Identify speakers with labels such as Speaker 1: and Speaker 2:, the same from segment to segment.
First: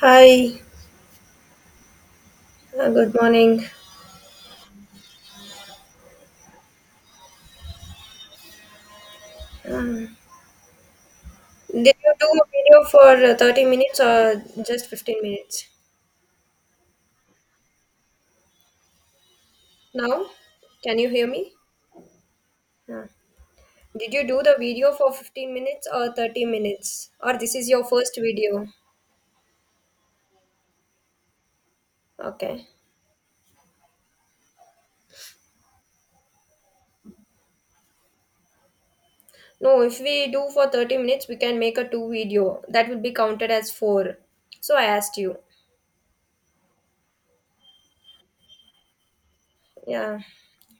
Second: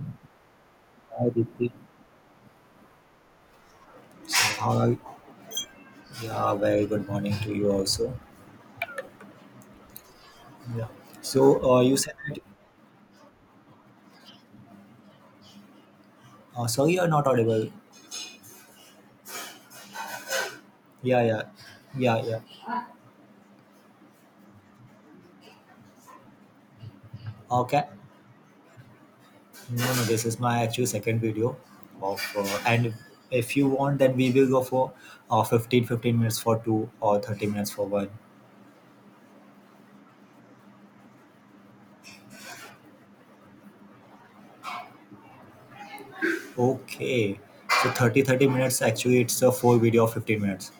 Speaker 1: Hi,
Speaker 2: Hi Deepti.
Speaker 1: good morning.
Speaker 2: Hi. Yeah, very good morning to you also.
Speaker 1: Uh,
Speaker 2: Yeah. So
Speaker 1: did
Speaker 2: you
Speaker 1: you
Speaker 2: said that,
Speaker 1: do a video for 30 minutes or just 15 minutes?
Speaker 2: sorry you're not audible.
Speaker 1: Now, can you
Speaker 2: Yeah,
Speaker 1: hear
Speaker 2: yeah,
Speaker 1: me?
Speaker 2: yeah, yeah.
Speaker 1: Uh, did you do the video for 15 minutes or 30 minutes? Or this is your
Speaker 2: Okay.
Speaker 1: first video?
Speaker 2: No, no, this is my actual second video of,
Speaker 1: Okay.
Speaker 2: and if you want, then we will go for 15 minutes for two or 30 minutes for one.
Speaker 1: No, if we do for 30 minutes, we can make a two video. That will be counted as four. So I asked you.
Speaker 2: Okay. So 30 minutes, actually it's a four video of
Speaker 1: Yeah.
Speaker 2: 15 minutes.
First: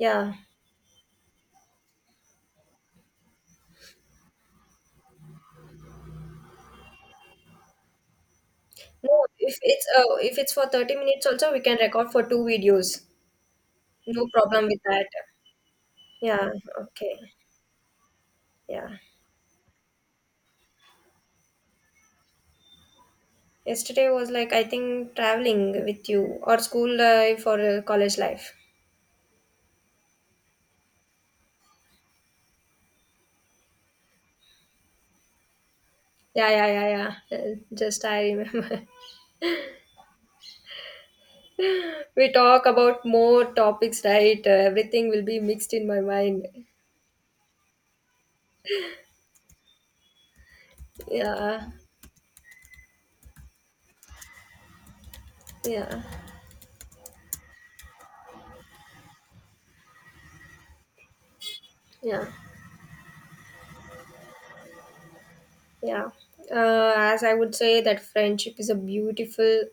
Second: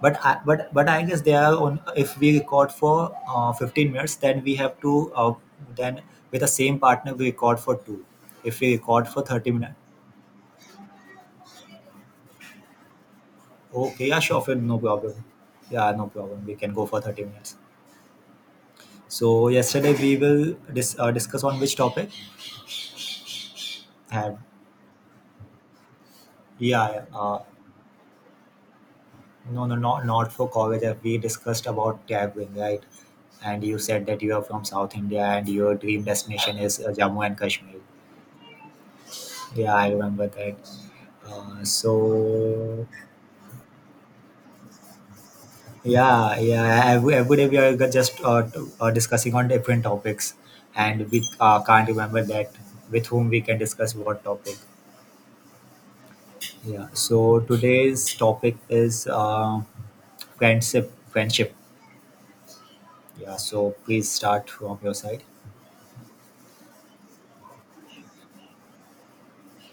Speaker 2: But I, but but I guess they are on. If we record for 15 minutes, then we have to then with the same partner we record for two. If we record for
Speaker 1: No,
Speaker 2: thirty
Speaker 1: if
Speaker 2: minutes,
Speaker 1: it's uh, if it's for 30 minutes also, we can record for two videos.
Speaker 2: okay, yeah,
Speaker 1: No
Speaker 2: sure,
Speaker 1: problem
Speaker 2: fine, no
Speaker 1: with that.
Speaker 2: problem. Yeah, no problem.
Speaker 1: Yeah,
Speaker 2: We can go for
Speaker 1: okay.
Speaker 2: 30 minutes.
Speaker 1: Yeah.
Speaker 2: So yesterday we will discuss on which topic,
Speaker 1: Yesterday was
Speaker 2: and
Speaker 1: like I think traveling with you or school
Speaker 2: yeah,
Speaker 1: life or college life.
Speaker 2: no, no, not for college. We discussed about traveling, right? And you said that you are from South India and your dream
Speaker 1: Yeah,
Speaker 2: destination
Speaker 1: yeah,
Speaker 2: is
Speaker 1: yeah,
Speaker 2: Jammu
Speaker 1: yeah.
Speaker 2: and
Speaker 1: Uh,
Speaker 2: Kashmir.
Speaker 1: Just I remember.
Speaker 2: Yeah, I remember that. Uh,
Speaker 1: We talk
Speaker 2: so
Speaker 1: about more topics, right? Everything will be mixed in my
Speaker 2: yeah,
Speaker 1: mind.
Speaker 2: yeah. Every day we are discussing on different topics, and we
Speaker 1: Yeah,
Speaker 2: can't remember that with whom we can discuss what topic.
Speaker 1: yeah,
Speaker 2: Yeah. So today's topic is friendship. Friendship.
Speaker 1: yeah.
Speaker 2: Yeah. So please start from your side.
Speaker 1: Yeah. As I would say, that friendship is a beautiful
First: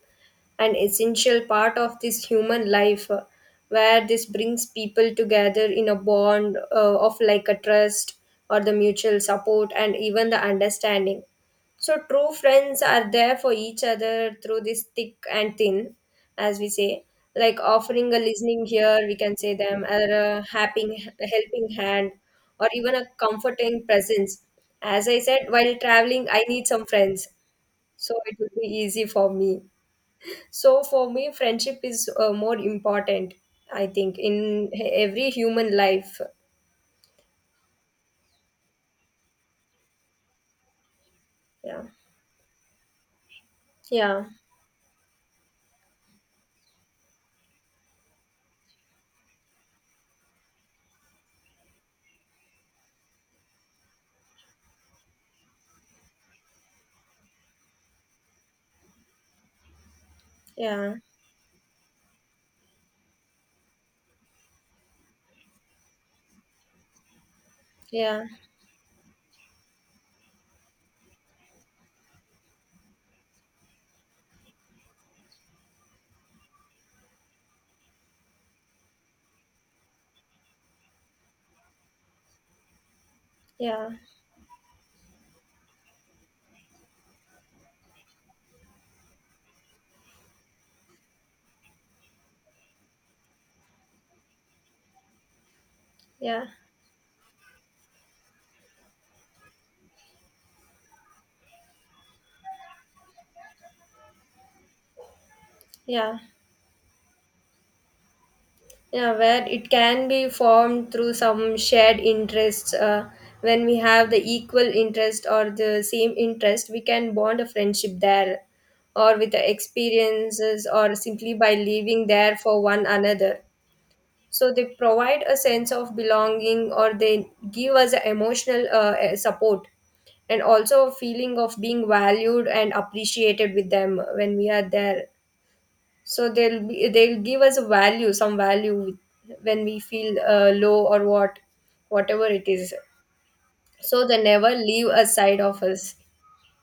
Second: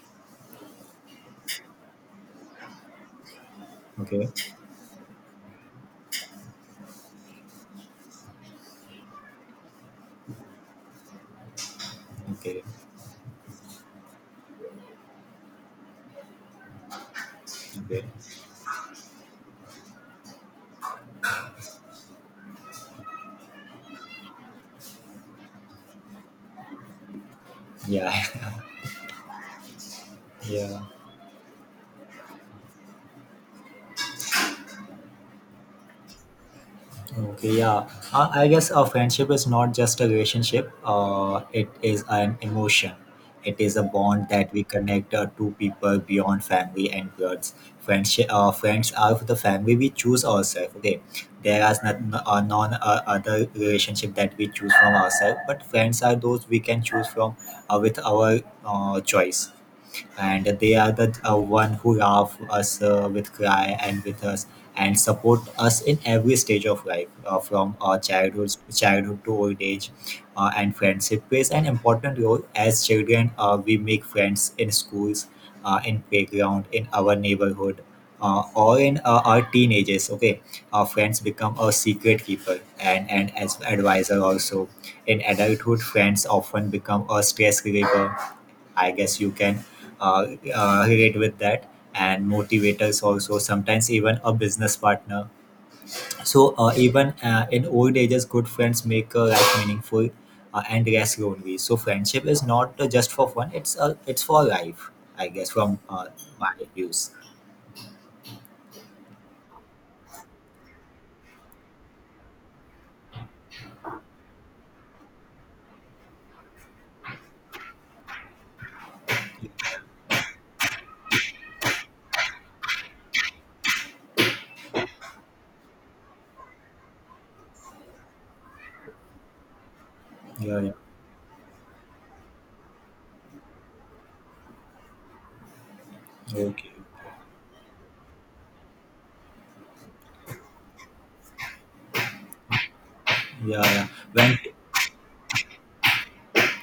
Speaker 1: and essential part of this human life, where this
Speaker 2: Okay.
Speaker 1: brings people together in a bond of like a trust or the mutual support and even the understanding. So true
Speaker 2: Okay.
Speaker 1: friends are there for each other through this thick and thin, as we say, like
Speaker 2: Okay.
Speaker 1: offering a listening ear, we can say them, or a helping hand, or even a comforting presence. As I said, while traveling, I need some friends,
Speaker 2: Yeah.
Speaker 1: so it would be easy for me.
Speaker 2: yeah.
Speaker 1: So for me, friendship is more important, I think, in every human life.
Speaker 2: Okay, yeah. I guess a friendship is not just a relationship. It
Speaker 1: Yeah,
Speaker 2: is an emotion. It is a
Speaker 1: yeah,
Speaker 2: bond that we connect two people beyond family and bloods. Friends are the family we choose ourselves. Okay, there is not non other relationship that we choose from ourselves, but friends are those we can choose from with our choice, and they are
Speaker 1: yeah,
Speaker 2: the one who love us with cry and with us, and support us in every stage of life, from our
Speaker 1: yeah,
Speaker 2: childhood to old age, and friendship plays an important role. As children, we make friends in schools, in playground, in our neighborhood, or in our teenagers. Okay, our friends become our secret keeper, and as
Speaker 1: yeah,
Speaker 2: advisor also. In adulthood, friends often become a stress reliever. I guess you can uh, relate with that. And motivators also, sometimes even a business partner.
Speaker 1: yeah,
Speaker 2: So even in old ages, good friends make life meaningful and less lonely. So friendship is not just for fun; it's for life, I guess, from
Speaker 1: yeah.
Speaker 2: my views.
Speaker 1: Yeah, where it can be formed through some shared interests. When we have the equal interest or the same interest, we can bond a friendship there, or with the experiences, or simply by living there for one another. So they provide a sense of belonging, or they give us a emotional support, and
Speaker 2: Yeah, yeah.
Speaker 1: also a feeling of being valued and appreciated with them when we are there, so
Speaker 2: Okay.
Speaker 1: they'll give us a value, some value, when we feel low, or whatever it is,
Speaker 2: Yeah, yeah.
Speaker 1: so they
Speaker 2: When
Speaker 1: never leave a side of us.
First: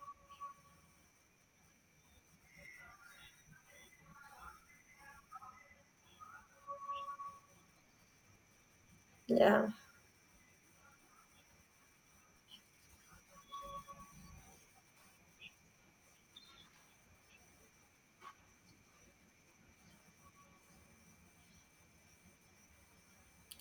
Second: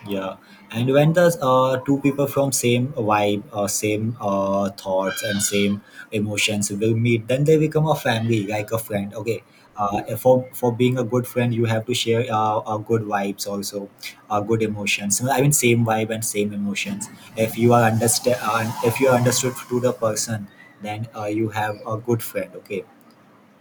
Speaker 2: Yeah, and when the two people from same vibe, same thoughts, and same emotions will meet, then they become a family, like a friend. Okay,
Speaker 1: Yeah,
Speaker 2: for being a good friend, you have to share good vibes also, good emotions. I mean, same vibe and same emotions. If you are understood to the person, then you have a good friend. Okay.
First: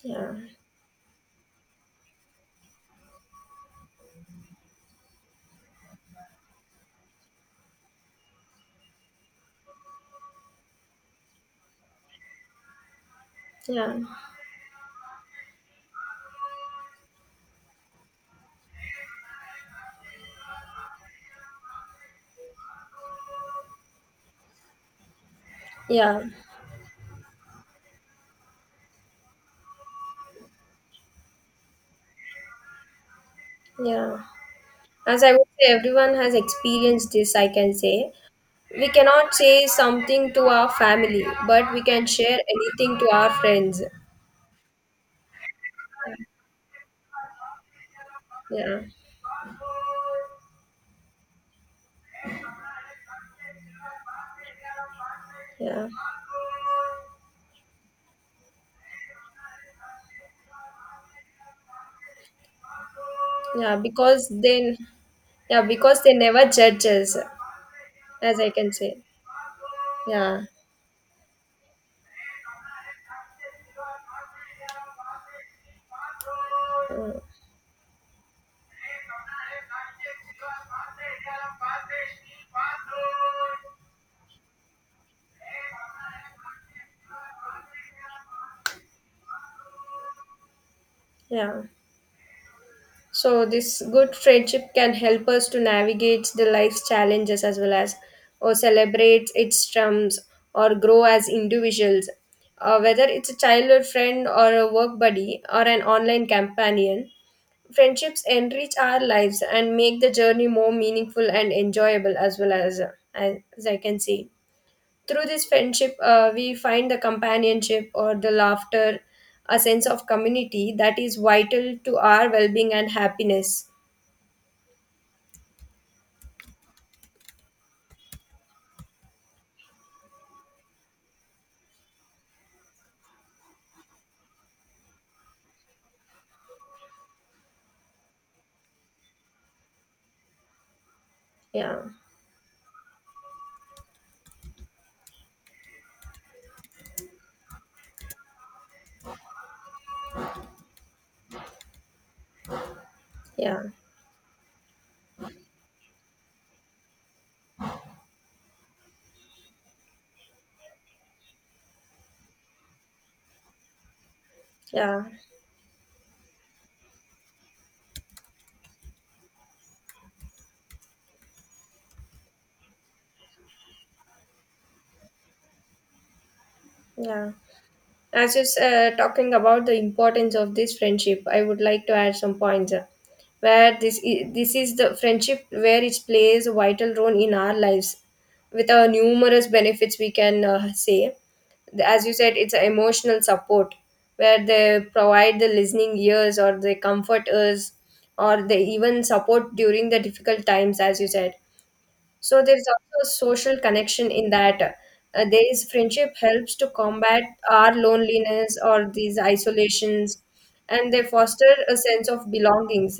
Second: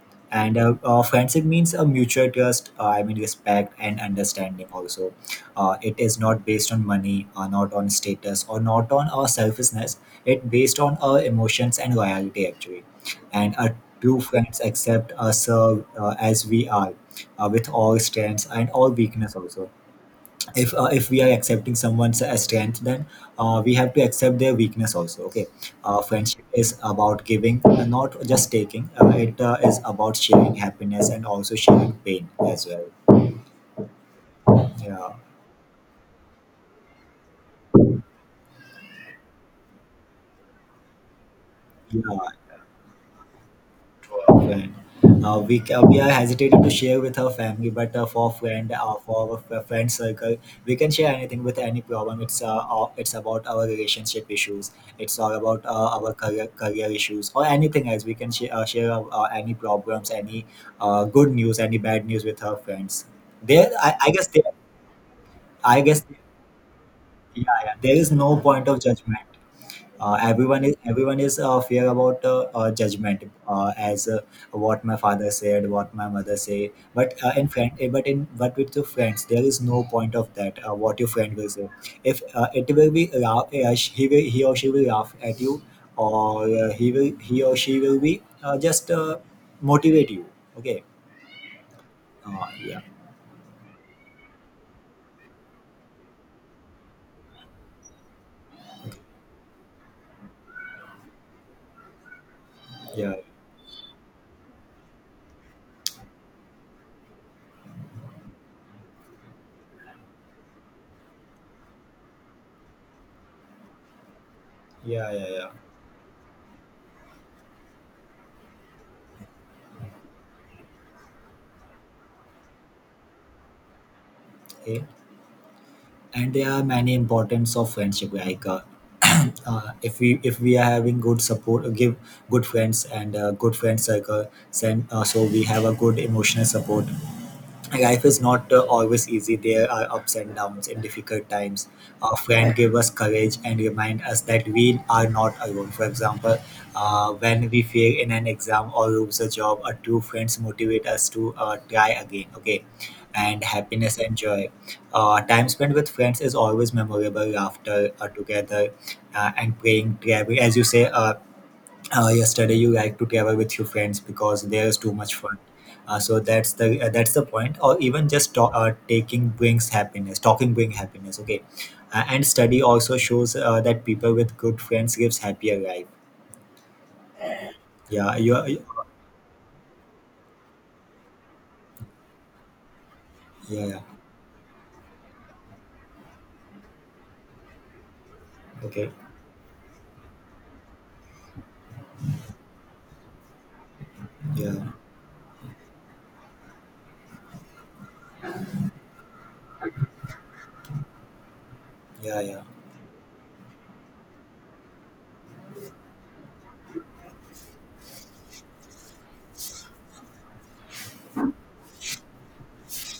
Speaker 1: yeah,
Speaker 2: And friendship means a mutual trust, I mean, respect and understanding also. It is not based on money or not on status or not on our selfishness. It based on our emotions and loyalty actually, and our
Speaker 1: yeah,
Speaker 2: true friends accept us as we are, with all strengths and all weakness also. If if we are accepting someone's strength, then we have to accept their weakness also. Okay.
Speaker 1: yeah,
Speaker 2: Friendship is about giving, not just taking. It is about sharing happiness and also sharing pain as well.
Speaker 1: yeah.
Speaker 2: Yeah,
Speaker 1: As I would say, everyone has experienced this, I can say. We cannot say something to our family, but we can
Speaker 2: yeah.
Speaker 1: share anything to our friends.
Speaker 2: Well, we are hesitated to share with our family, but
Speaker 1: Yeah,
Speaker 2: for our friend circle, we can share anything with any problem. It's about our relationship issues. It's all about
Speaker 1: yeah.
Speaker 2: our career issues or anything else. We can share, any problems, any good news, any bad news with our friends. There,
Speaker 1: Yeah,
Speaker 2: I guess
Speaker 1: because
Speaker 2: there,
Speaker 1: then, yeah,
Speaker 2: I
Speaker 1: because
Speaker 2: guess
Speaker 1: they never judge us,
Speaker 2: Yeah, yeah, there is no
Speaker 1: as I
Speaker 2: point
Speaker 1: can
Speaker 2: of
Speaker 1: say.
Speaker 2: judgment.
Speaker 1: Yeah.
Speaker 2: Everyone is fear about judgment. As What my father said, what my mother say, but
Speaker 1: Uh,
Speaker 2: in friend eh, but in but with your friends there is no point of that, what your friend will say. If it will be laugh, he or she will laugh at you, or he or she will be just motivate you. Okay.
Speaker 1: yeah.
Speaker 2: Yeah,
Speaker 1: So this good friendship can help us to navigate the life's challenges as well as, or celebrate its strengths, or grow as individuals. Whether
Speaker 2: yeah,
Speaker 1: it's a childhood friend or a work buddy or an online companion, friendships enrich our lives and make the journey more meaningful and enjoyable as well as I can see.
Speaker 2: yeah,
Speaker 1: Through
Speaker 2: yeah,
Speaker 1: this
Speaker 2: yeah.
Speaker 1: friendship, we find the companionship or the laughter, a sense of community that is vital to our well being and happiness.
Speaker 2: Okay. And there are many importance of friendship like, if we are having good support give good friends and good friend circle, then we have a good emotional support. Life is not always easy. There are ups and downs and difficult times.
Speaker 1: Yeah,
Speaker 2: A friend give us courage and remind us that we are not alone. For example, when we fail in an exam or lose a job, a true friends motivate us to try again. Okay. And
Speaker 1: yeah,
Speaker 2: happiness and joy. Time spent with friends is always memorable, laughter together, and praying travel, as you say, yesterday you like to travel with your friends because there is too
Speaker 1: yeah,
Speaker 2: much fun. So that's the point. Or even just taking brings happiness, talking brings happiness. Okay. And study also shows that people with good friends gives happier life.
Speaker 1: yeah.
Speaker 2: Yeah,
Speaker 1: As it's
Speaker 2: yeah,
Speaker 1: talking about the importance of this friendship, I would like to add some points. Where
Speaker 2: yeah.
Speaker 1: this is the friendship where it plays a vital role in our lives, with our
Speaker 2: Okay.
Speaker 1: numerous benefits we can say. As you said, it's a emotional support where they
Speaker 2: Yeah,
Speaker 1: provide the listening ears or they comfort us, or they even support during the difficult times, as you said,
Speaker 2: yeah,
Speaker 1: so
Speaker 2: yeah,
Speaker 1: there is also a social connection in that. There is friendship helps to combat our loneliness or these isolations, and they foster a sense of belongings,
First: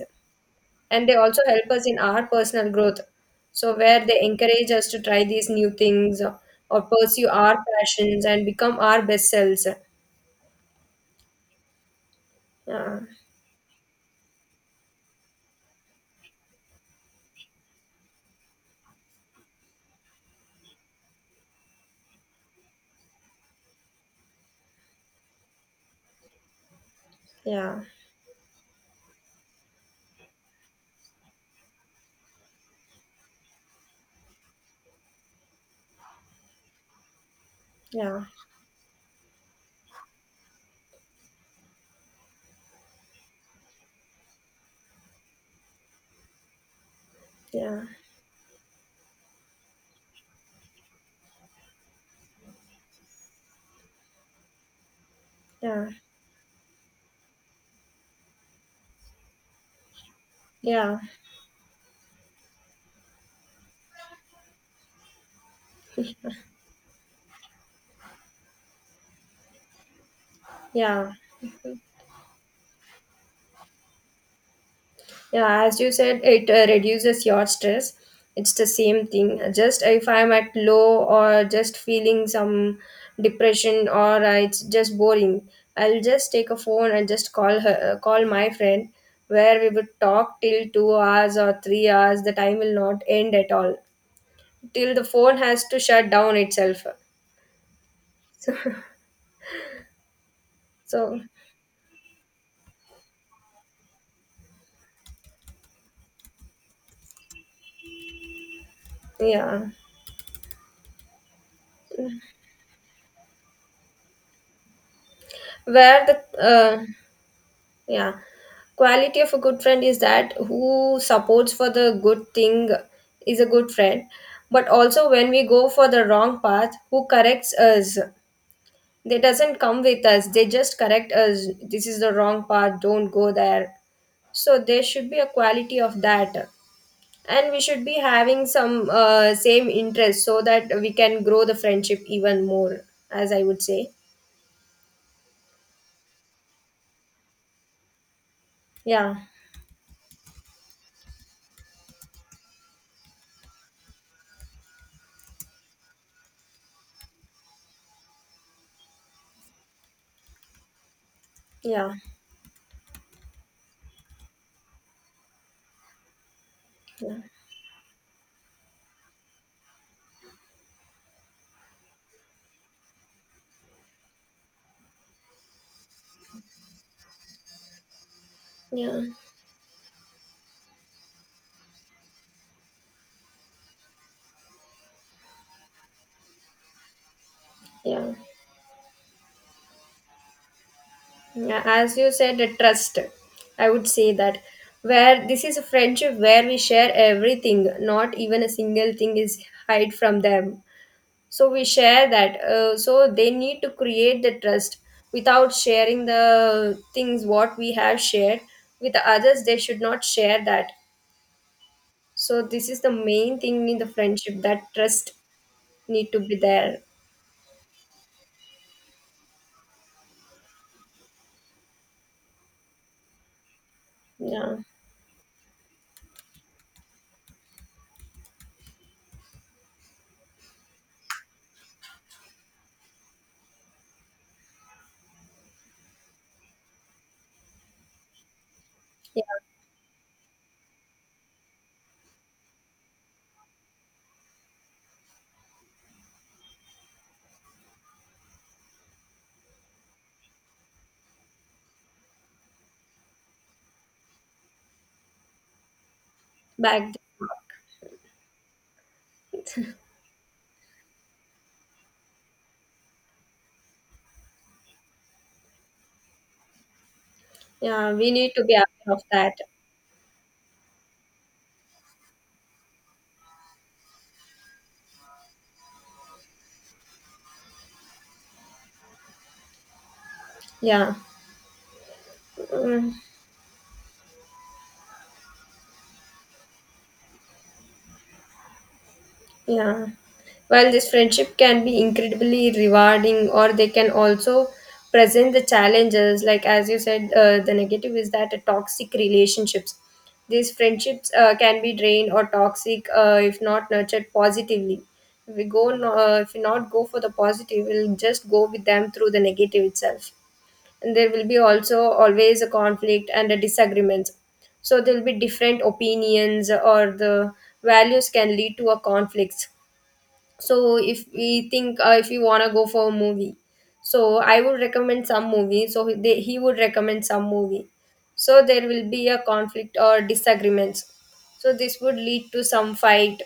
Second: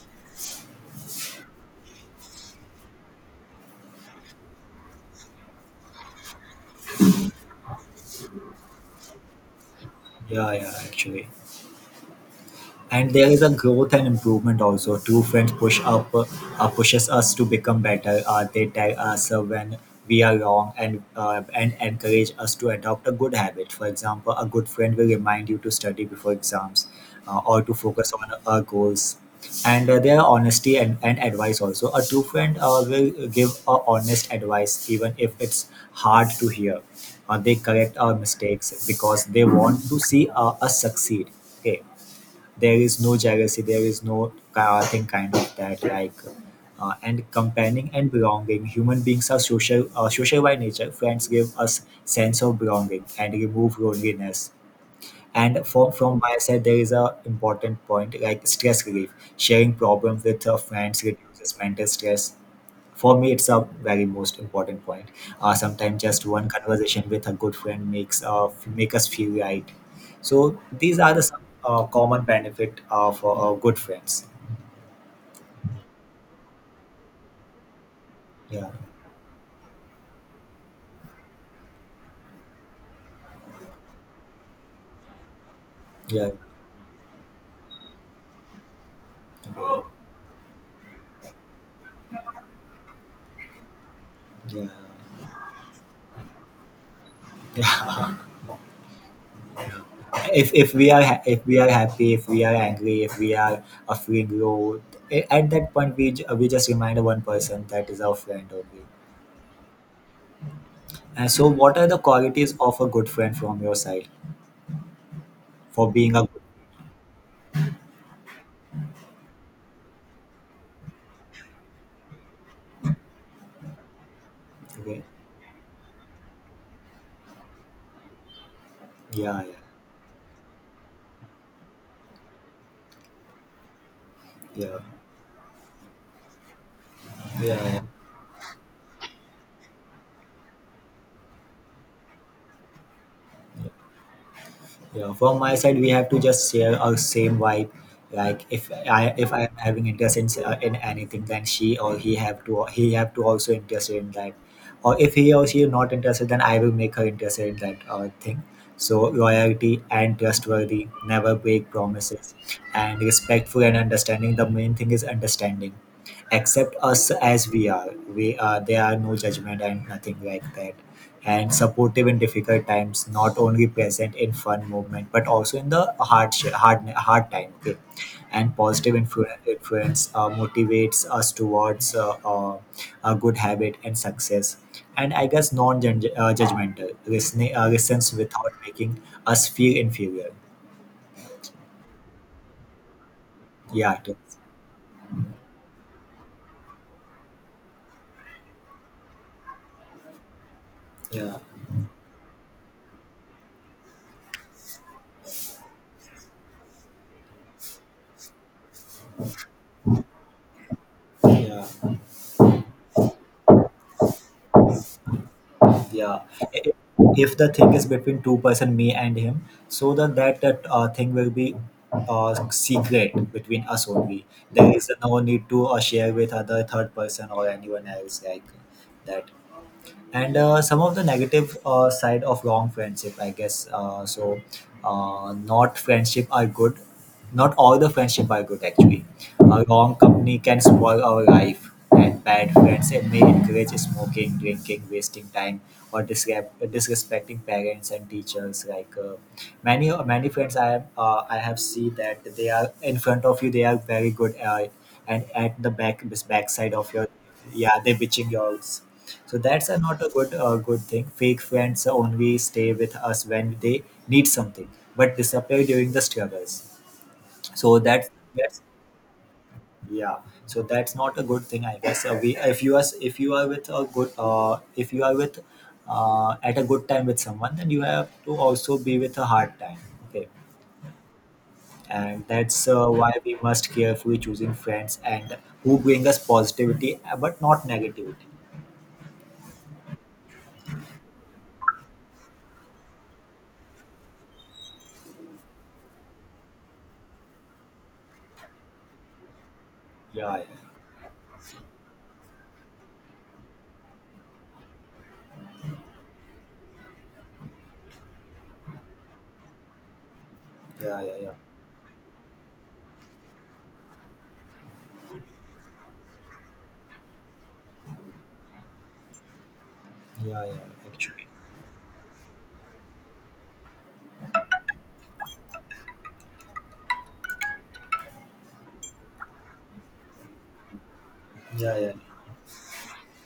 Speaker 1: and they also help us in our personal growth. So where they encourage us to try these new things, or pursue our passions and become our best selves.
Speaker 2: yeah, yeah. Actually,
Speaker 1: Yeah,
Speaker 2: and there is a growth and improvement also. Two friends pushes us to become better. They tell us when we are wrong, and encourage us to adopt a good habit. For example, a good friend will remind you to study before exams, or to
Speaker 1: yeah,
Speaker 2: focus on our goals. And their honesty and advice also, a true friend will give a honest advice even if it's hard to hear. They correct our
Speaker 1: yeah,
Speaker 2: mistakes because they want to see us succeed. Okay. There is no jealousy, there is no chaotic kind of that, like and
Speaker 1: yeah,
Speaker 2: comparing and belonging. Human beings are social, social by nature. Friends give us sense of belonging and remove loneliness. And
Speaker 1: yeah,
Speaker 2: from my side, there is a important point like stress relief. Sharing problems with
Speaker 1: yeah,
Speaker 2: friends reduces mental stress. For me, it's a very most important point. Sometimes just one conversation with a good friend make us feel right. So these
Speaker 1: yeah.
Speaker 2: are the some common benefit of good friends.
Speaker 1: Yeah, as you said, it reduces your stress. It's the
Speaker 2: Yeah,
Speaker 1: same thing. Just if I'm at low or just feeling some depression or it's just boring, I'll
Speaker 2: yeah,
Speaker 1: just take a phone and just call my friend, where we would talk till 2 hours or 3 hours. The time will not end at all
Speaker 2: yeah.
Speaker 1: till the phone has to shut down itself.
Speaker 2: Yeah. If
Speaker 1: So
Speaker 2: if we are happy, if we are angry, if we are feeling low, at that point we just remind one person that is our friend only.
Speaker 1: yeah,
Speaker 2: And so, what are the qualities of a good friend from your side for
Speaker 1: where
Speaker 2: being
Speaker 1: the
Speaker 2: a good?
Speaker 1: yeah. Quality of a good friend is that who supports for the good thing is a good friend. But
Speaker 2: Okay.
Speaker 1: also when we go for the wrong path, who corrects us? They
Speaker 2: Yeah,
Speaker 1: doesn't come with us. They just correct us. This is the wrong path. Don't go there. So
Speaker 2: yeah,
Speaker 1: there should be a quality of that. And
Speaker 2: yeah.
Speaker 1: we
Speaker 2: Yeah.
Speaker 1: should be having some same interest so that we can grow the friendship even more, as I would say.
Speaker 2: Yeah, from my side, we have to just share our same vibe. Like
Speaker 1: Yeah.
Speaker 2: if I'm having interest in anything, then she or he have to also interested in that. Or if he or she is not interested, then I will make her interested in that thing. So loyalty and trustworthy, never break
Speaker 1: Yeah.
Speaker 2: promises, and respectful and understanding. The main thing is understanding. Accept us
Speaker 1: Yeah.
Speaker 2: as we are. There are no judgment and nothing like that, and supportive in difficult times, not only present in fun movement but also in the hard time. Okay. And positive
Speaker 1: Yeah.
Speaker 2: influence motivates us towards a good habit and success. And I guess non-judgmental listening listens
Speaker 1: Yeah.
Speaker 2: without making us feel inferior.
Speaker 1: Yeah, as you said, a trust. I would
Speaker 2: Yeah, it
Speaker 1: say
Speaker 2: is.
Speaker 1: that where this is a friendship where we share everything, not even a single thing is hide from them.
Speaker 2: Yeah,
Speaker 1: So we share that. So they need to create the trust without sharing the things what we have shared with the others. They should not share that.
Speaker 2: yeah.
Speaker 1: So this is the main thing in the friendship that trust need to
Speaker 2: Yeah.
Speaker 1: be there.
Speaker 2: If the thing is between two person, me and him, so that thing will be secret between us only.
Speaker 1: Yeah,
Speaker 2: There is no need to share with other third person or anyone else like that. And some of the negative side of wrong friendship, I guess. Uh, not friendship are good Not all the friendship are good actually.
Speaker 1: yeah.
Speaker 2: A wrong company can spoil our life, and bad friends, it may encourage smoking, drinking, wasting time, or disrespecting parents and teachers, like many friends I have seen that, they are in front of you they are very good, and at the backside
Speaker 1: Back.
Speaker 2: of your, yeah, they're bitching you out. So that's a not a good, good thing. Fake friends only stay with us when they need something, but disappear during the struggles. So
Speaker 1: Yeah,
Speaker 2: that's
Speaker 1: we need to be
Speaker 2: that's
Speaker 1: aware of that.
Speaker 2: yeah. So that's not a good thing, I guess. We if you are with a good if you are with at a good time with someone, then you have to also be with a hard time. Okay,
Speaker 1: Yeah.
Speaker 2: and that's
Speaker 1: Mm,
Speaker 2: why we must carefully choosing friends and who bring us positivity, but not negativity.
Speaker 1: yeah. While this friendship can be incredibly rewarding, or they can also present the challenges, like as you said, the negative is that toxic relationships.
Speaker 2: Yeah, yeah,
Speaker 1: These friendships can be drained or toxic if not nurtured positively. If we not go for the positive, we'll just go with them through the negative itself. And
Speaker 2: yeah,
Speaker 1: there
Speaker 2: yeah,
Speaker 1: will
Speaker 2: yeah,
Speaker 1: be also always a conflict and a disagreements, so there will be different opinions, or the values can lead to a conflicts.
Speaker 2: yeah, yeah,
Speaker 1: So if
Speaker 2: actually,
Speaker 1: we think if you want to go for a movie, so I would recommend some movie, so he would recommend some movie, so there will be a conflict or disagreements, so
Speaker 2: yeah,
Speaker 1: this
Speaker 2: yeah, yeah.
Speaker 1: would lead to some fight.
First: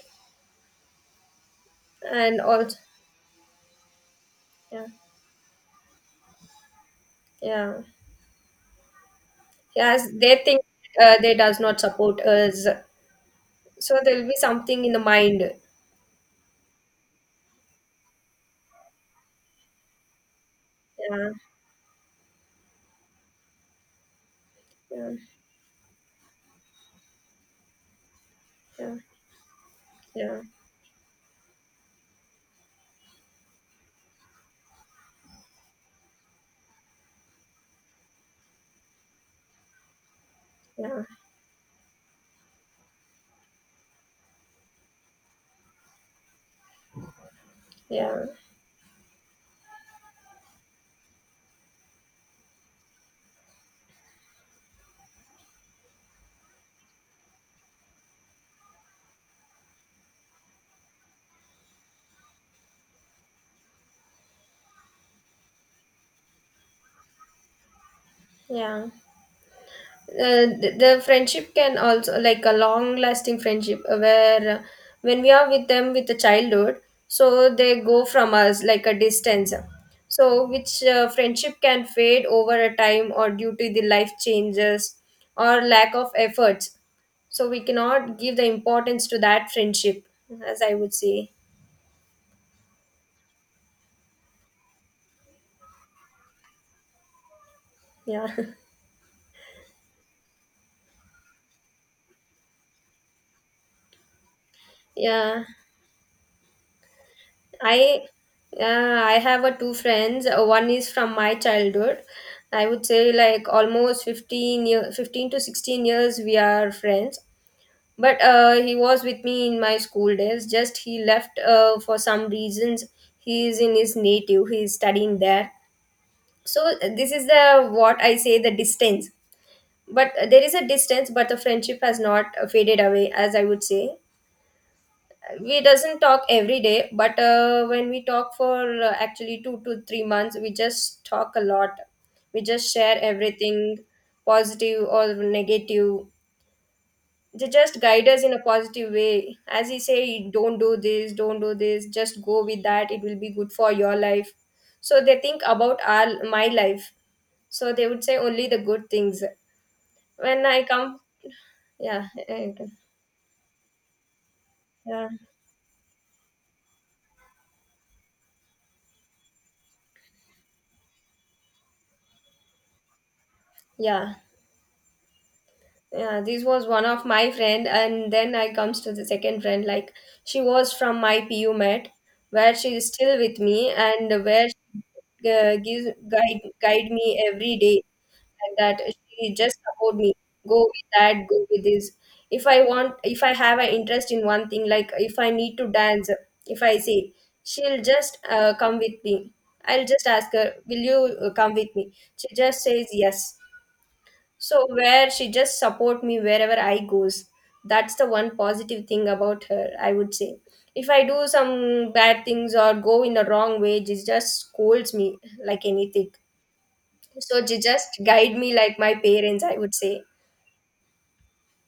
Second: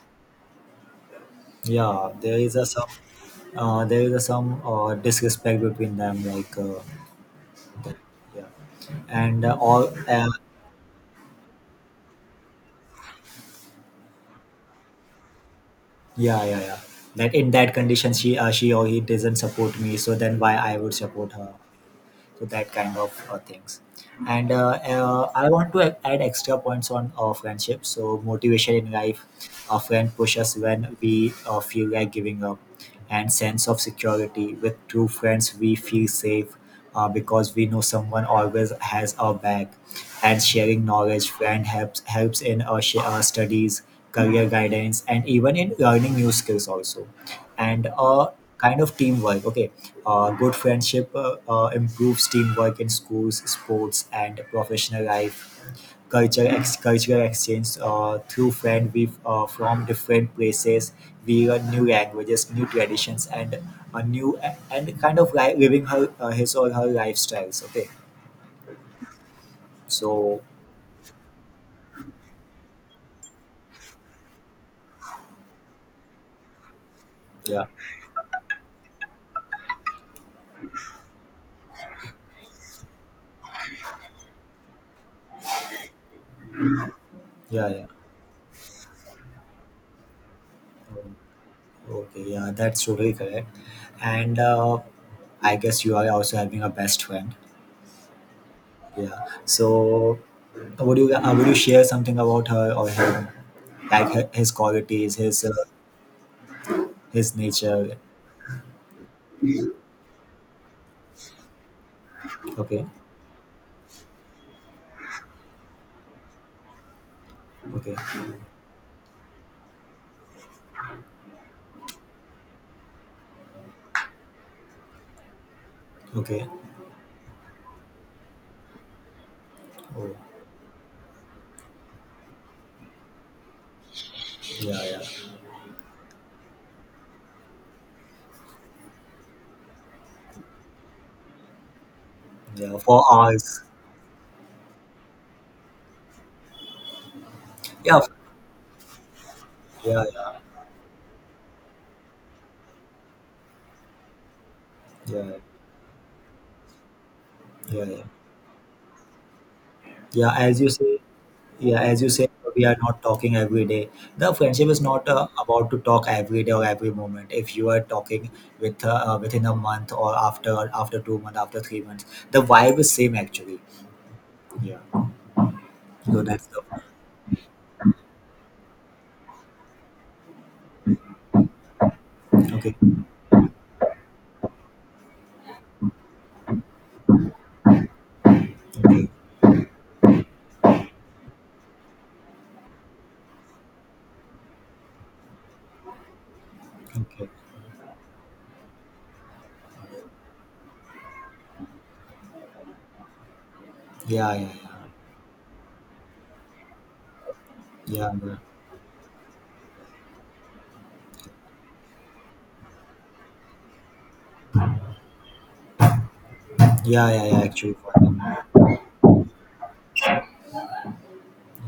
Speaker 2: Yeah,
Speaker 1: And
Speaker 2: there is a
Speaker 1: also,
Speaker 2: some
Speaker 1: yeah,
Speaker 2: disrespect between them, like
Speaker 1: yeah,
Speaker 2: yeah, and all
Speaker 1: yes they think they does not support us. So there'll be something in the mind.
Speaker 2: yeah, yeah, yeah. That in that condition, she or he doesn't support me, so then why I would
Speaker 1: Yeah,
Speaker 2: support her? So that kind of things. And
Speaker 1: yeah,
Speaker 2: I want to add extra points on friendship. So motivation in
Speaker 1: yeah,
Speaker 2: life, a friend
Speaker 1: yeah,
Speaker 2: pushes when we feel like giving up. And sense of security, with true friends we feel safe because we know someone always has our back. And sharing
Speaker 1: yeah,
Speaker 2: knowledge, friend helps in our studies, career guidance, and even in learning new skills also. And
Speaker 1: yeah,
Speaker 2: kind of teamwork. Okay, good friendship improves teamwork in schools, sports, and professional life. Cultural exchange through friends we from different places. We learn new languages, new traditions, and a new and kind of living her his or her lifestyles. Okay,
Speaker 1: yeah.
Speaker 2: so
Speaker 1: The friendship can also like a long-lasting friendship where when we are with them with the childhood, so
Speaker 2: yeah,
Speaker 1: they go from us like a distance. So which friendship can fade over a time or due to the life changes or lack of efforts. So we
Speaker 2: yeah, yeah.
Speaker 1: cannot give the importance to that friendship, as I would say.
Speaker 2: Oh, okay, yeah, that's totally correct. And I guess you are also having a best friend.
Speaker 1: Yeah.
Speaker 2: Yeah. So, would you share something about her or him, like his qualities,
Speaker 1: Yeah.
Speaker 2: his nature?
Speaker 1: I I have a two friends. One is from my childhood. I would
Speaker 2: Okay.
Speaker 1: say like almost 15 year, 15 to 16 years we are friends.
Speaker 2: Okay.
Speaker 1: But he was with me in my school days. Just he left for some reasons. He is in his native. He is studying there.
Speaker 2: Okay.
Speaker 1: So this is the what I say the distance.
Speaker 2: Oh,
Speaker 1: But there is a distance, but the friendship has not faded away, as I would say,
Speaker 2: yeah, yeah,
Speaker 1: we doesn't talk every day, but when we talk for actually 2 to 3 months, we just talk a lot. We just
Speaker 2: yeah.
Speaker 1: share
Speaker 2: For us,
Speaker 1: everything, positive or negative. They just
Speaker 2: yeah,
Speaker 1: guide us in a positive way, as he
Speaker 2: yeah,
Speaker 1: say,
Speaker 2: yeah,
Speaker 1: don't do this, don't do this, just go with that, it will be good for your life, so they
Speaker 2: yeah,
Speaker 1: think about our my life, so
Speaker 2: yeah,
Speaker 1: they
Speaker 2: yeah.
Speaker 1: would say only the good things
Speaker 2: Yeah,
Speaker 1: when I
Speaker 2: as you
Speaker 1: come.
Speaker 2: say, yeah, as
Speaker 1: Yeah.
Speaker 2: you say,
Speaker 1: Yeah.
Speaker 2: we are not talking every day. The friendship is not about to talk every day or every moment. If you are talking with within a month or after 2 months, after 3 months, the vibe is same actually.
Speaker 1: Yeah,
Speaker 2: Yeah.
Speaker 1: yeah,
Speaker 2: So
Speaker 1: this
Speaker 2: that's the.
Speaker 1: was one of my friend, and then I comes to the second friend. Like, she was from my pu met, where she
Speaker 2: Okay.
Speaker 1: is still with me, and where she gives guide me every day. And that
Speaker 2: Okay.
Speaker 1: she just support me. Go with that, go with this. If I want, if I have an interest in one thing, like if I need to dance, if I say,
Speaker 2: Okay.
Speaker 1: she'll just come with me. I'll just ask her, will you come with me? She just says yes.
Speaker 2: Yeah. Yeah.
Speaker 1: So where she just support me wherever I goes. That's the
Speaker 2: Yeah. Yeah.
Speaker 1: one
Speaker 2: Yeah.
Speaker 1: positive thing about her, I would say. If I do some bad things or go in the wrong way, she just scolds me like anything.
Speaker 2: Yeah, yeah
Speaker 1: So she
Speaker 2: actually, for
Speaker 1: just
Speaker 2: them.
Speaker 1: guide me like my parents, I would say.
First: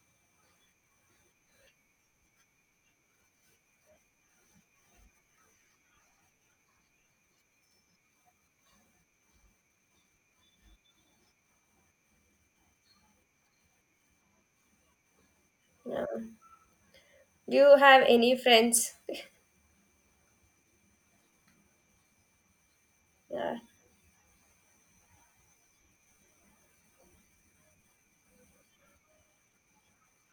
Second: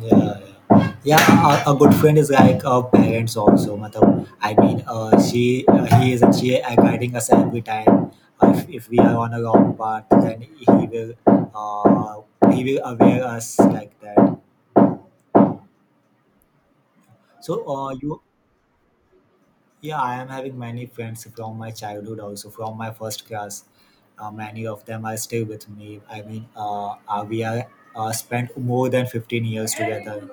Speaker 2: Yeah. Yeah. Yeah, a good friend is like our parents also. Matlab, I mean, she, he is actually guiding us every time. If we are on a wrong path, then uh, he will aware us like that.
Speaker 1: Yeah. Do
Speaker 2: So,
Speaker 1: you have
Speaker 2: you.
Speaker 1: any friends?
Speaker 2: Yeah, I am having many friends from my childhood, also from my first
Speaker 1: Yeah,
Speaker 2: class. Many of them are still with me. I mean, we are spent more than 15 years together.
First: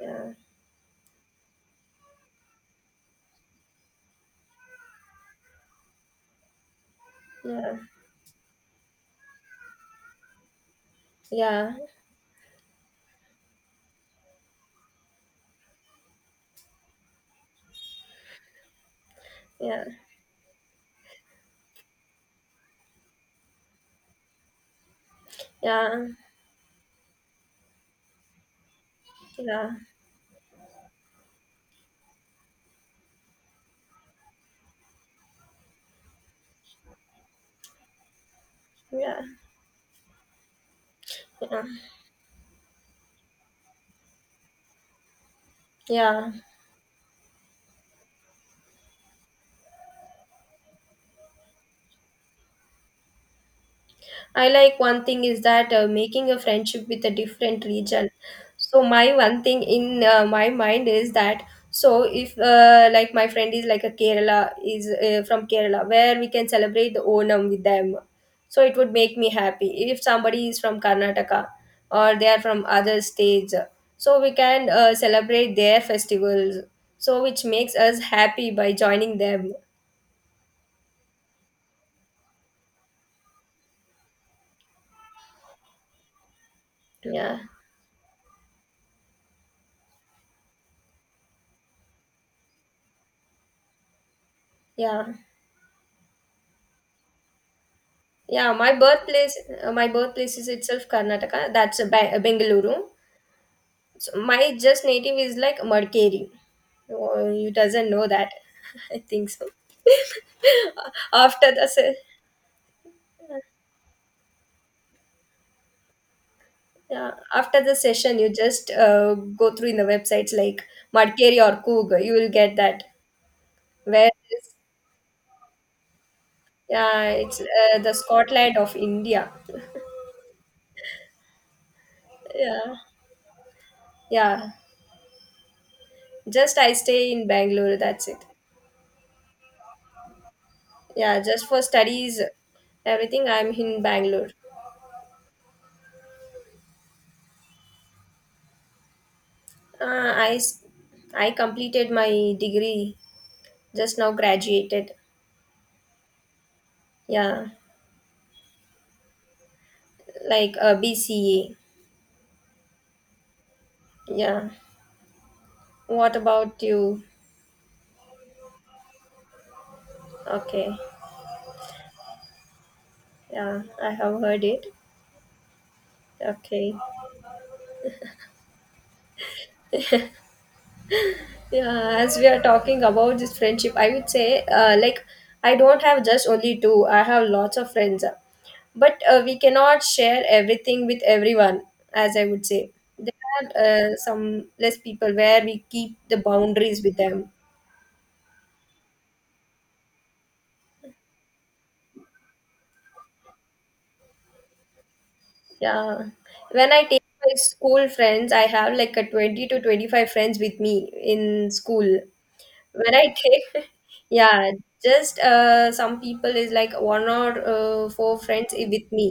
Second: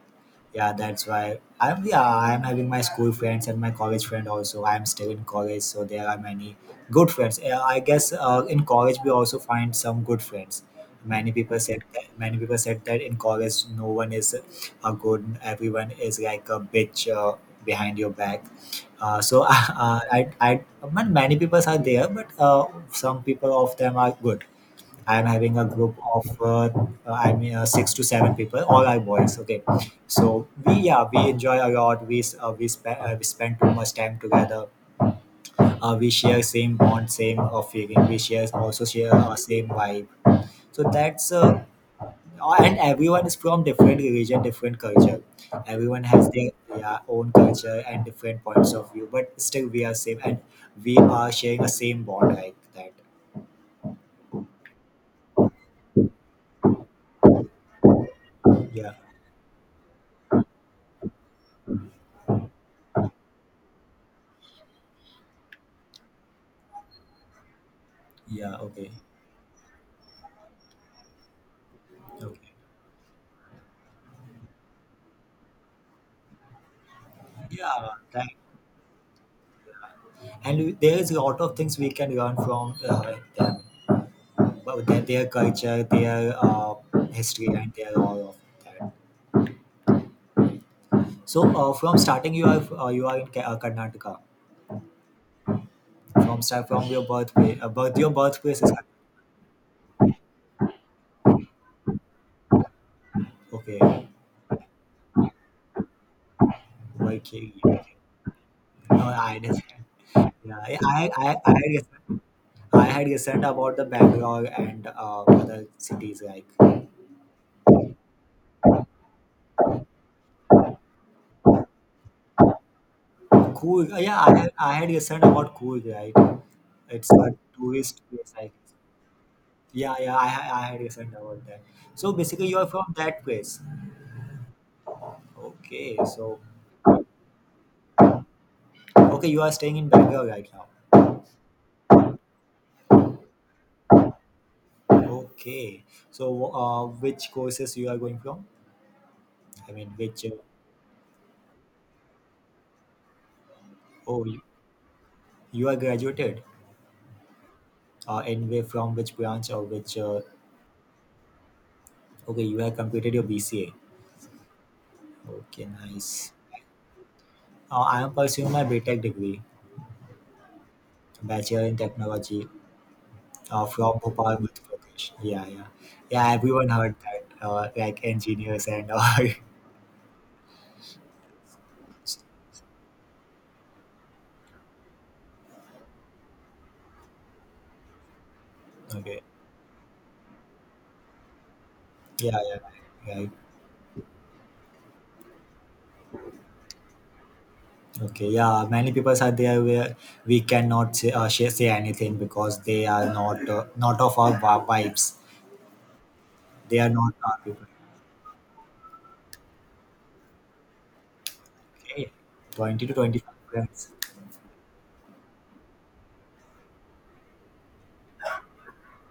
Speaker 1: yeah,
Speaker 2: Yeah, that's why I'm. Yeah, I'm having my school friends and my college friend also. I'm still in college, so there are many good friends.
Speaker 1: yeah,
Speaker 2: I guess in college we also find some good friends. Many people
Speaker 1: yeah,
Speaker 2: said that. Many people said that in college no one is a good. Everyone is like a bitch behind your back so
Speaker 1: yeah,
Speaker 2: I, I, I, many people are there, but some people of them are good. I am having a group
Speaker 1: yeah,
Speaker 2: of I mean six to seven people, all are boys. Okay,
Speaker 1: yeah,
Speaker 2: so we yeah we enjoy a lot. We spend too much time together. We share same bond, same feeling. We share
Speaker 1: yeah,
Speaker 2: same vibe. So that's
Speaker 1: yeah.
Speaker 2: and everyone is from different religion, different culture. Everyone has
Speaker 1: Yeah.
Speaker 2: their yeah, own culture and different points of view, but still we are same and we are sharing a same bond like that.
Speaker 1: I like one thing is that making a friendship with a different region. So
Speaker 2: Yeah,
Speaker 1: my one thing in my mind is that, so if like my friend is like a Kerala is from Kerala, where we can celebrate the Onam with them.
Speaker 2: yeah,
Speaker 1: So it
Speaker 2: okay,
Speaker 1: would make me happy. If somebody is from Karnataka or they are
Speaker 2: okay,
Speaker 1: from other states, so we can celebrate their festivals. So which makes
Speaker 2: yeah,
Speaker 1: us
Speaker 2: that,
Speaker 1: happy by joining them.
Speaker 2: and there is a lot of things we can learn from them, but their culture, their
Speaker 1: Yeah.
Speaker 2: history, and their all of that. So from starting you are in Karnataka
Speaker 1: Yeah.
Speaker 2: from start from your birthplace. Birth Your
Speaker 1: Yeah,
Speaker 2: birthplace
Speaker 1: my
Speaker 2: is,
Speaker 1: birthplace, my birthplace is itself Karnataka. That's a Bengaluru.
Speaker 2: okay,
Speaker 1: So my just native is like Madikeri. Oh, you
Speaker 2: okay.
Speaker 1: doesn't know that, I
Speaker 2: No,
Speaker 1: think
Speaker 2: I
Speaker 1: so.
Speaker 2: just yeah, I I I
Speaker 1: after
Speaker 2: I
Speaker 1: the
Speaker 2: had,
Speaker 1: se-
Speaker 2: I had listened about the Bangalore and other cities like
Speaker 1: yeah, after the session, you just go through in the websites like Madikeri or Coog. You will get that.
Speaker 2: cool,
Speaker 1: Where
Speaker 2: yeah, I had
Speaker 1: is
Speaker 2: I had listened about cool, right?
Speaker 1: Yeah,
Speaker 2: It's a
Speaker 1: it's the
Speaker 2: tourist place, I
Speaker 1: Scotland
Speaker 2: guess.
Speaker 1: of India.
Speaker 2: Yeah, yeah, I had listened about that. So basically, you are
Speaker 1: Yeah,
Speaker 2: from that place.
Speaker 1: yeah.
Speaker 2: Okay, so
Speaker 1: Just I stay in Bangalore. That's it.
Speaker 2: okay, you are staying in Bangalore right now.
Speaker 1: Yeah, just for studies, everything. I'm in Bangalore.
Speaker 2: Okay, so which courses you are going from? I mean,
Speaker 1: Uh,
Speaker 2: which
Speaker 1: I s- I completed my degree just now.
Speaker 2: oh you,
Speaker 1: Graduated.
Speaker 2: you are graduated
Speaker 1: Yeah,
Speaker 2: from which branch or which
Speaker 1: like BCA.
Speaker 2: okay you have completed your BCA.
Speaker 1: Yeah.
Speaker 2: Okay,
Speaker 1: What
Speaker 2: nice.
Speaker 1: about you?
Speaker 2: I am pursuing my B Tech degree,
Speaker 1: Okay.
Speaker 2: Bachelor in Technology,
Speaker 1: Yeah, I
Speaker 2: from
Speaker 1: have
Speaker 2: Bhopal,
Speaker 1: heard
Speaker 2: Madhya
Speaker 1: it.
Speaker 2: Pradesh. Yeah, yeah, yeah. Everyone
Speaker 1: Okay.
Speaker 2: heard that, like engineers and all.
Speaker 1: Yeah, as we are talking about this friendship, I would say, I don't have just only two. I have lots of friends, but
Speaker 2: Okay,
Speaker 1: we cannot share everything with everyone. As I
Speaker 2: yeah,
Speaker 1: would
Speaker 2: yeah,
Speaker 1: say,
Speaker 2: right.
Speaker 1: there are some less people where we keep the boundaries with them.
Speaker 2: Okay, yeah. Many people are there where we cannot say, say anything because they are not not of our vibes.
Speaker 1: Yeah, when
Speaker 2: They
Speaker 1: I
Speaker 2: are
Speaker 1: take
Speaker 2: not
Speaker 1: my
Speaker 2: our people.
Speaker 1: school friends, I have like a 20 to 25 friends with me in school.
Speaker 2: Okay, twenty to
Speaker 1: Variety.
Speaker 2: twenty-five friends.
Speaker 1: Yeah, just some people is like one or four friends with me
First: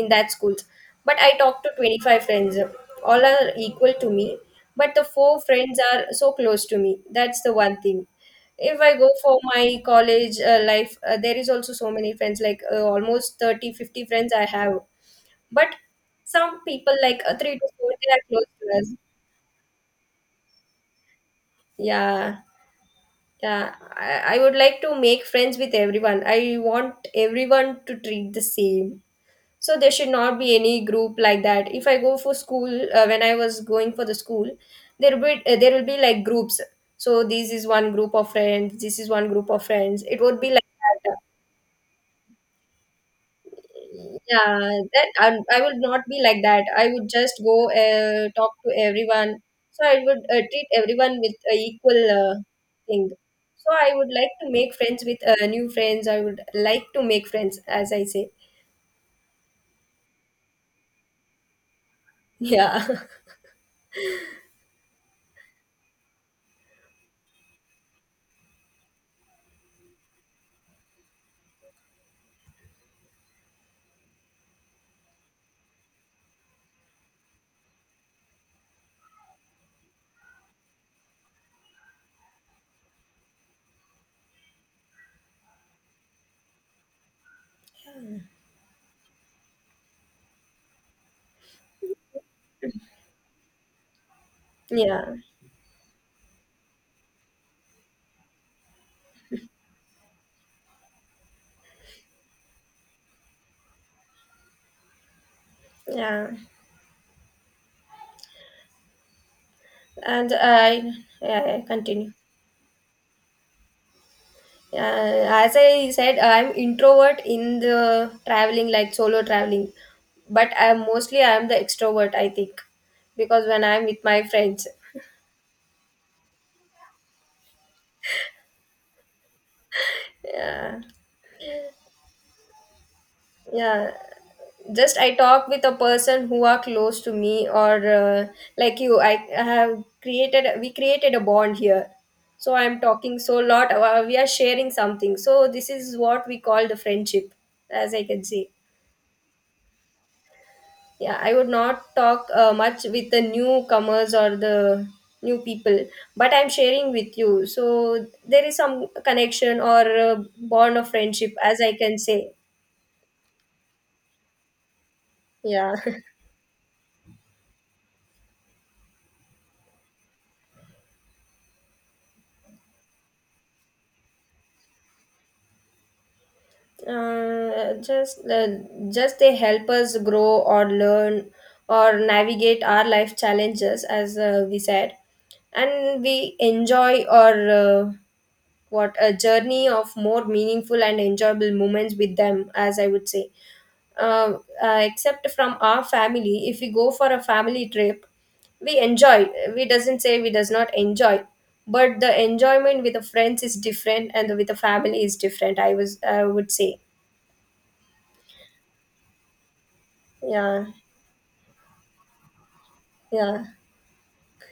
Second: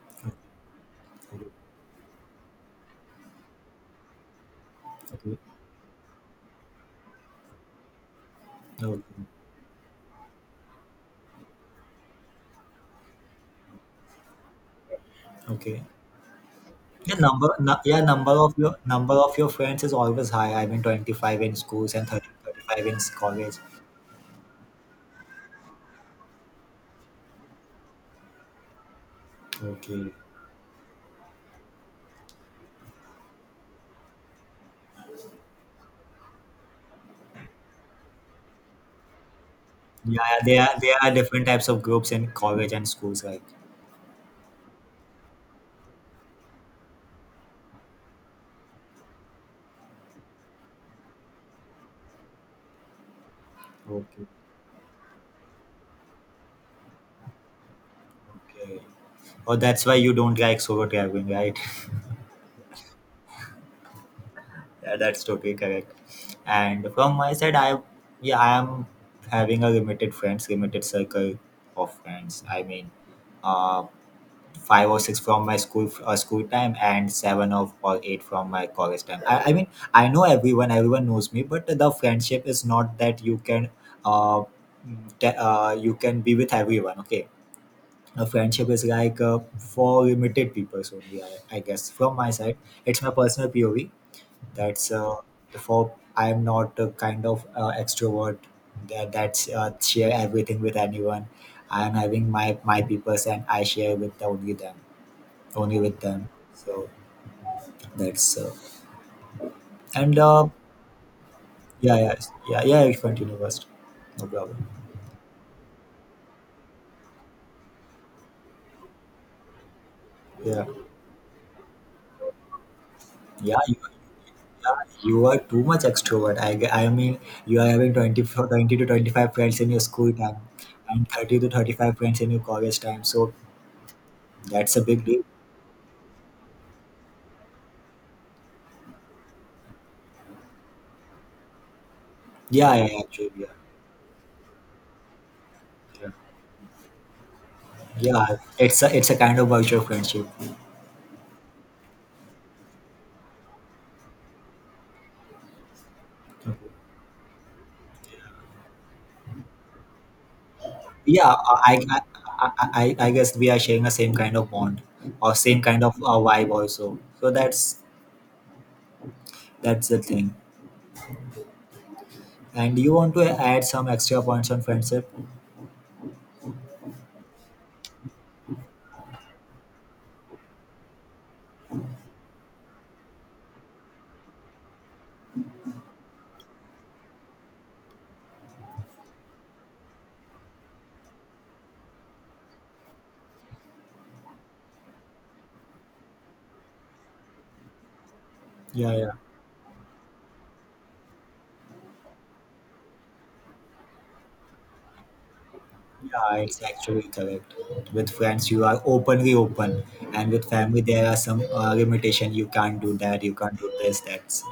Speaker 1: in that schools, but I
Speaker 2: Okay,
Speaker 1: talk to 25 friends. All are equal to me, but the four
Speaker 2: okay,
Speaker 1: friends are so close to me. That's the one thing. If I go
Speaker 2: okay,
Speaker 1: for my college life, there is also so many friends like almost 30, 50 friends I have, but
Speaker 2: okay.
Speaker 1: some people like three to four,
Speaker 2: Yeah,
Speaker 1: they are close to us.
Speaker 2: number of your friends is always high. I mean, 25 in schools and
Speaker 1: Yeah.
Speaker 2: 35 in college.
Speaker 1: Yeah, I would like to make friends with everyone. I want everyone to treat the same. So there should
Speaker 2: Okay.
Speaker 1: not be any group like that. If I go for school, when I was going for the school, there will be there will be like groups. So this is one group of friends. This is one group of friends.
Speaker 2: Yeah,
Speaker 1: It
Speaker 2: yeah,
Speaker 1: would be
Speaker 2: there
Speaker 1: like
Speaker 2: are, there are
Speaker 1: that.
Speaker 2: different types of groups in college and schools, right?
Speaker 1: Yeah, that I would not be like that. I would just go talk to everyone, so I would treat everyone with equal thing. So I would
Speaker 2: Okay,
Speaker 1: like to make friends with new friends. I would like to make friends as I say.
Speaker 2: okay. Oh, that's why you don't like solo traveling, right?
Speaker 1: Yeah.
Speaker 2: Yeah, that's totally correct. And from my side, I yeah, I am having a limited friends, limited circle of friends. I mean, uh, five or six from my school time and seven of or eight from my college time. I mean I know everyone, everyone knows me, but the friendship is not that you can uh, you can be with everyone. Okay, a friendship is like for limited people only, I guess from my side. It's my personal pov. That's
Speaker 1: Yeah,
Speaker 2: for I am not a kind of extrovert that that's share everything with anyone. I am having my peoples and I share with only them, only with them.
Speaker 1: yeah.
Speaker 2: So that's and
Speaker 1: and i yeah, yeah,
Speaker 2: yeah,
Speaker 1: continue.
Speaker 2: yeah, yeah, yeah. You continue first, no problem.
Speaker 1: As I said, I'm introvert in the traveling, like solo traveling, but
Speaker 2: Yeah,
Speaker 1: I'm mostly I'm the extrovert, I think, because
Speaker 2: yeah.
Speaker 1: when I'm with my friends.
Speaker 2: You are too much extrovert. I mean, you are having 20 to 25 friends in your school time,
Speaker 1: Yeah,
Speaker 2: and 30 to 35 friends in your college time. So
Speaker 1: yeah.
Speaker 2: that's a
Speaker 1: Just
Speaker 2: big
Speaker 1: I
Speaker 2: deal.
Speaker 1: talk with a person who are close to me, or like you, I have created, we created a bond here, so
Speaker 2: Yeah,
Speaker 1: I'm
Speaker 2: yeah, yeah,
Speaker 1: talking
Speaker 2: actually,
Speaker 1: so
Speaker 2: yeah,
Speaker 1: lot. We are sharing something, so this is
Speaker 2: yeah.
Speaker 1: what we call the friendship, as I can
Speaker 2: Yeah,
Speaker 1: say.
Speaker 2: it's a, it's a kind of virtual friendship.
Speaker 1: Yeah, I would not talk much with the newcomers or the new people, but I'm sharing with you, so there is some connection or bond of friendship,
Speaker 2: Yeah,
Speaker 1: as I
Speaker 2: I
Speaker 1: can
Speaker 2: I,
Speaker 1: say.
Speaker 2: I guess we are sharing the same kind of bond or same
Speaker 1: Yeah.
Speaker 2: kind of vibe also. So that's the thing. And you want to add some extra points on friendship?
Speaker 1: uh, just uh, just they help us grow or learn or navigate our life challenges, as we said, and we enjoy or what a journey of more meaningful and enjoyable moments with them, as I would say. uh, Except from our family, if we go for a family trip, we
Speaker 2: Yeah, yeah,
Speaker 1: enjoy. We doesn't say we does not enjoy, but the enjoyment with the friends is different and with the family is different, I
Speaker 2: yeah.
Speaker 1: would
Speaker 2: It's
Speaker 1: say.
Speaker 2: actually correct. With friends, you are openly open, and with
Speaker 1: Yeah.
Speaker 2: family, there are some limitation. You can't do that. You
Speaker 1: Yeah,
Speaker 2: can't do this. That's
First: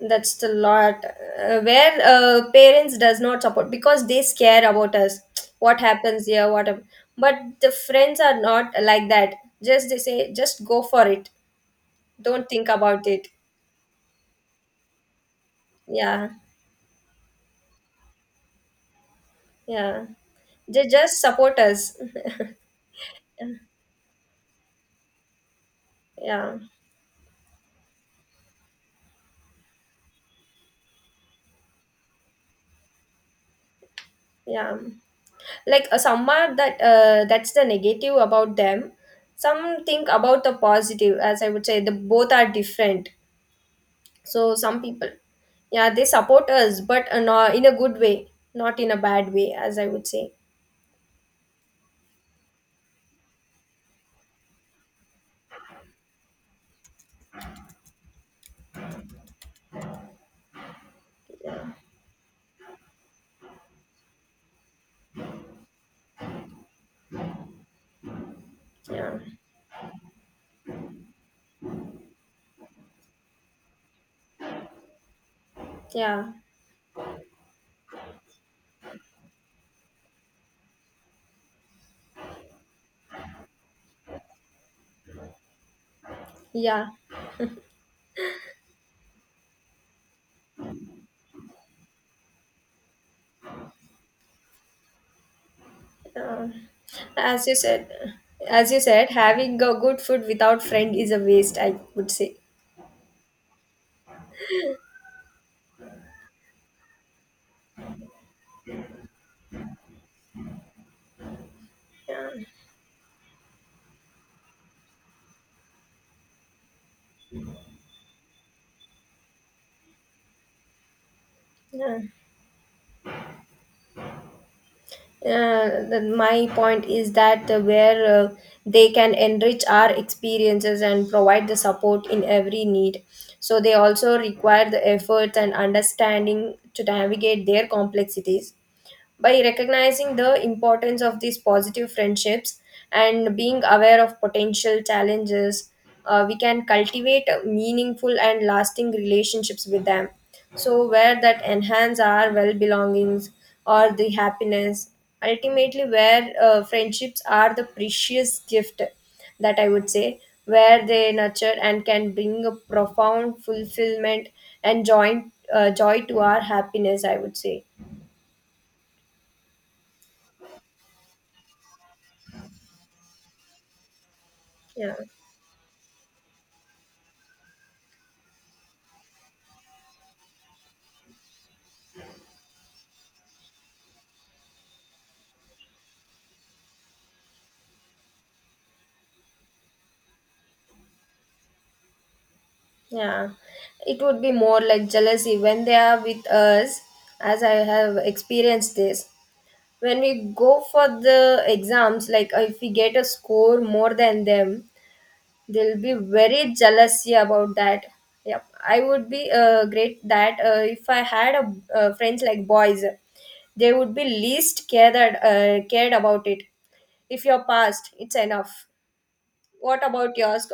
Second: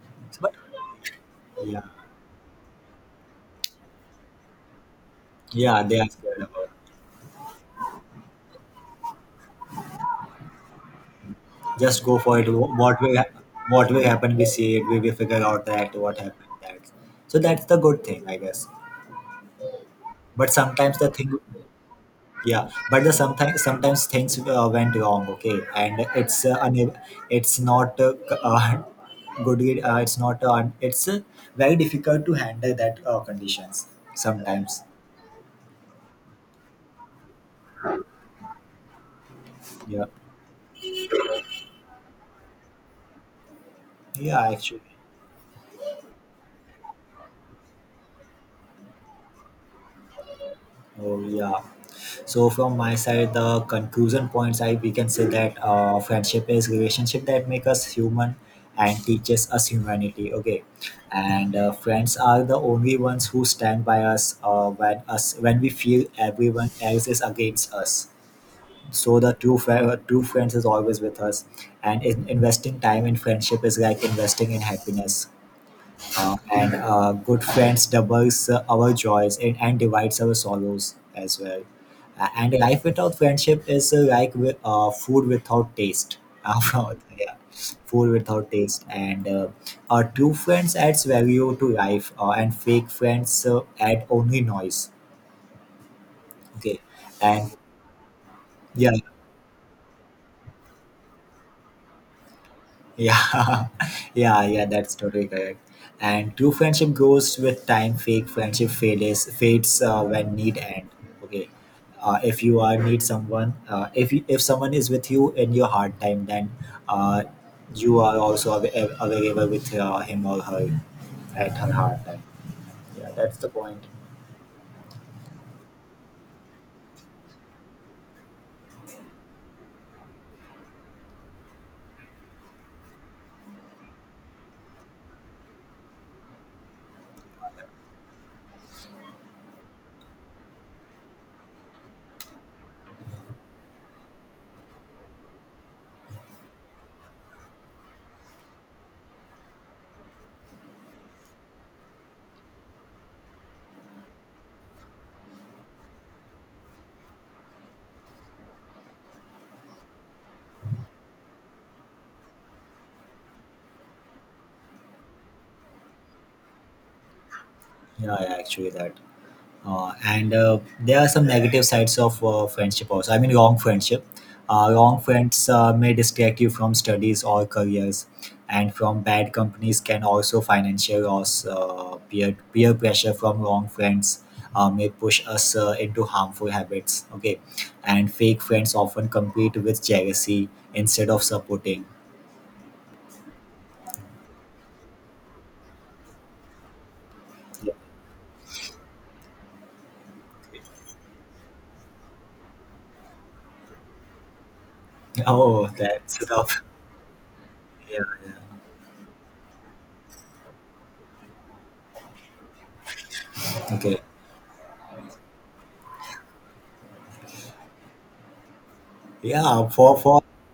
Speaker 1: that's the
Speaker 2: but
Speaker 1: lot
Speaker 2: yeah,
Speaker 1: where parents does not support because they scare about us. what
Speaker 2: yeah. They are
Speaker 1: happens
Speaker 2: scared
Speaker 1: here what
Speaker 2: about.
Speaker 1: hap- But the friends are not like that. Just they say just go for it.
Speaker 2: Just go for it.
Speaker 1: Don't think
Speaker 2: What
Speaker 1: about
Speaker 2: will
Speaker 1: it.
Speaker 2: what will happen? We see it. We will figure out that what
Speaker 1: Yeah.
Speaker 2: happened. That so that's the good thing, I guess.
Speaker 1: Yeah,
Speaker 2: But
Speaker 1: they
Speaker 2: sometimes the
Speaker 1: just
Speaker 2: thing
Speaker 1: support us.
Speaker 2: yeah but the sometimes things went wrong, okay, and it's
Speaker 1: Yeah,
Speaker 2: it's not good, it's not it's very difficult to handle that conditions
Speaker 1: yeah,
Speaker 2: sometimes.
Speaker 1: like some are that that's the negative about them. Some
Speaker 2: Yeah,
Speaker 1: think about the positive, as I would say, the both are different.
Speaker 2: yeah,
Speaker 1: So some
Speaker 2: actually.
Speaker 1: people, yeah, they support us, but in a good way, not in a bad way, as I would say.
Speaker 2: Oh, yeah. So from my side, the conclusion points I we can say that friendship is relationship that make us human and teaches us humanity. Okay, and
Speaker 1: Yeah,
Speaker 2: friends are the only ones who stand by us when we feel everyone else is against us.
Speaker 1: yeah,
Speaker 2: So the true friends is always with us, and investing time in friendship is like investing in happiness,
Speaker 1: yeah,
Speaker 2: and good friends doubles our joys and divides our sorrows as well. And life without friendship is like food without taste.
Speaker 1: yeah.
Speaker 2: Yeah, food without taste. And true friends adds value to life, and fake friends add only noise.
Speaker 1: Uh,
Speaker 2: Okay,
Speaker 1: as you
Speaker 2: and
Speaker 1: said, as you
Speaker 2: yeah.
Speaker 1: said, having a good food without friend is a waste. I would say.
Speaker 2: Yeah, yeah, yeah, that's totally correct. And true friendship grows with time. Fake friendship fades when need end. Okay,
Speaker 1: Yeah,
Speaker 2: if you are need someone, if you, if someone is with you in your hard time, then uh, you are also available with him or her at her
Speaker 1: yeah.
Speaker 2: hard time. Yeah, that's the point.
Speaker 1: My point is that where they can enrich our experiences and provide the support in every need, so they also require the efforts and understanding to navigate their complexities. By recognizing the importance of these positive friendships and being aware of potential challenges, we can cultivate meaningful and lasting relationships with them, so where that enhance our well belongings or the happiness. Ultimately, where friendships are the precious gift, that I would say, where they nurture and can bring a profound fulfillment and joy, joy to our happiness, I would say.
Speaker 2: Yeah, yeah, actually, that. And there are some negative sides of friendship also. I mean wrong friendship,
Speaker 1: Yeah.
Speaker 2: wrong friends may distract you from studies or careers, and from bad companies can also financial loss. Peer pressure from wrong friends may push us into harmful habits, okay, and fake friends often compete with jealousy instead of supporting.
Speaker 1: Yeah, it would be more like jealousy when they are with us, as I have experienced this. When we go for the exams, like if we get a score more than them,
Speaker 2: Oh,
Speaker 1: they'll be
Speaker 2: that's
Speaker 1: very
Speaker 2: tough.
Speaker 1: jealousy about that.
Speaker 2: Yeah,
Speaker 1: Yep, I would be great that if I had a friends like boys, they would
Speaker 2: okay,
Speaker 1: be least cared cared about it. If you're passed, it's enough.
Speaker 2: yeah,
Speaker 1: What
Speaker 2: for
Speaker 1: about
Speaker 2: for
Speaker 1: yours?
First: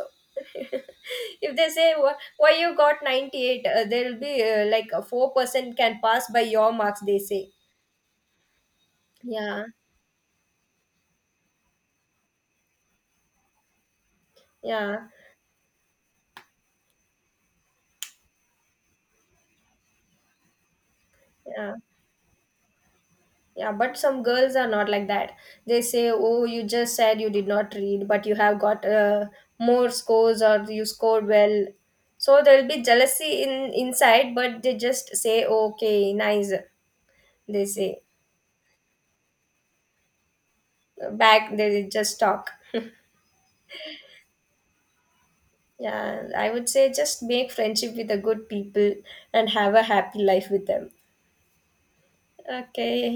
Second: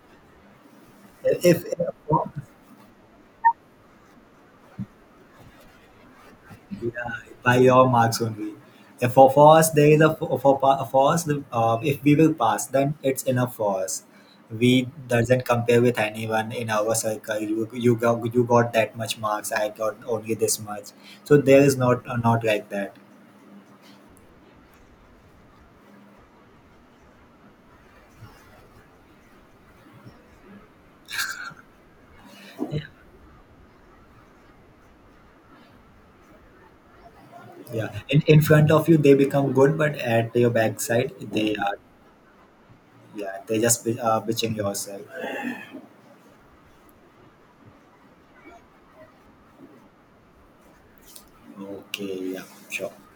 Speaker 1: If they
Speaker 2: if
Speaker 1: say,
Speaker 2: for,
Speaker 1: Why you got 98 there will be like a 4% can pass by your marks," they
Speaker 2: yeah,
Speaker 1: say.
Speaker 2: by your marks only. If for, for
Speaker 1: Yeah,
Speaker 2: us, there is a for us, if we will pass, then it's enough for us. We
Speaker 1: yeah,
Speaker 2: doesn't compare with anyone in our circle. You, you got that much marks. I got only this much. So there
Speaker 1: yeah,
Speaker 2: is not not like that.
Speaker 1: yeah, but some girls are not like that. They say, oh, you just said you did not read, but you have got more scores, or you scored well, so there will be jealousy in inside, but they just say okay, nice, they
Speaker 2: Yeah,
Speaker 1: say.
Speaker 2: in front of you they become good, but at your backside
Speaker 1: Back
Speaker 2: they are
Speaker 1: they just talk.
Speaker 2: yeah they just bitching yourself.
Speaker 1: Yeah, I would say just make friendship with the good people and have a happy life with them.
Speaker 2: Okay, yeah, sure.
Speaker 1: Okay,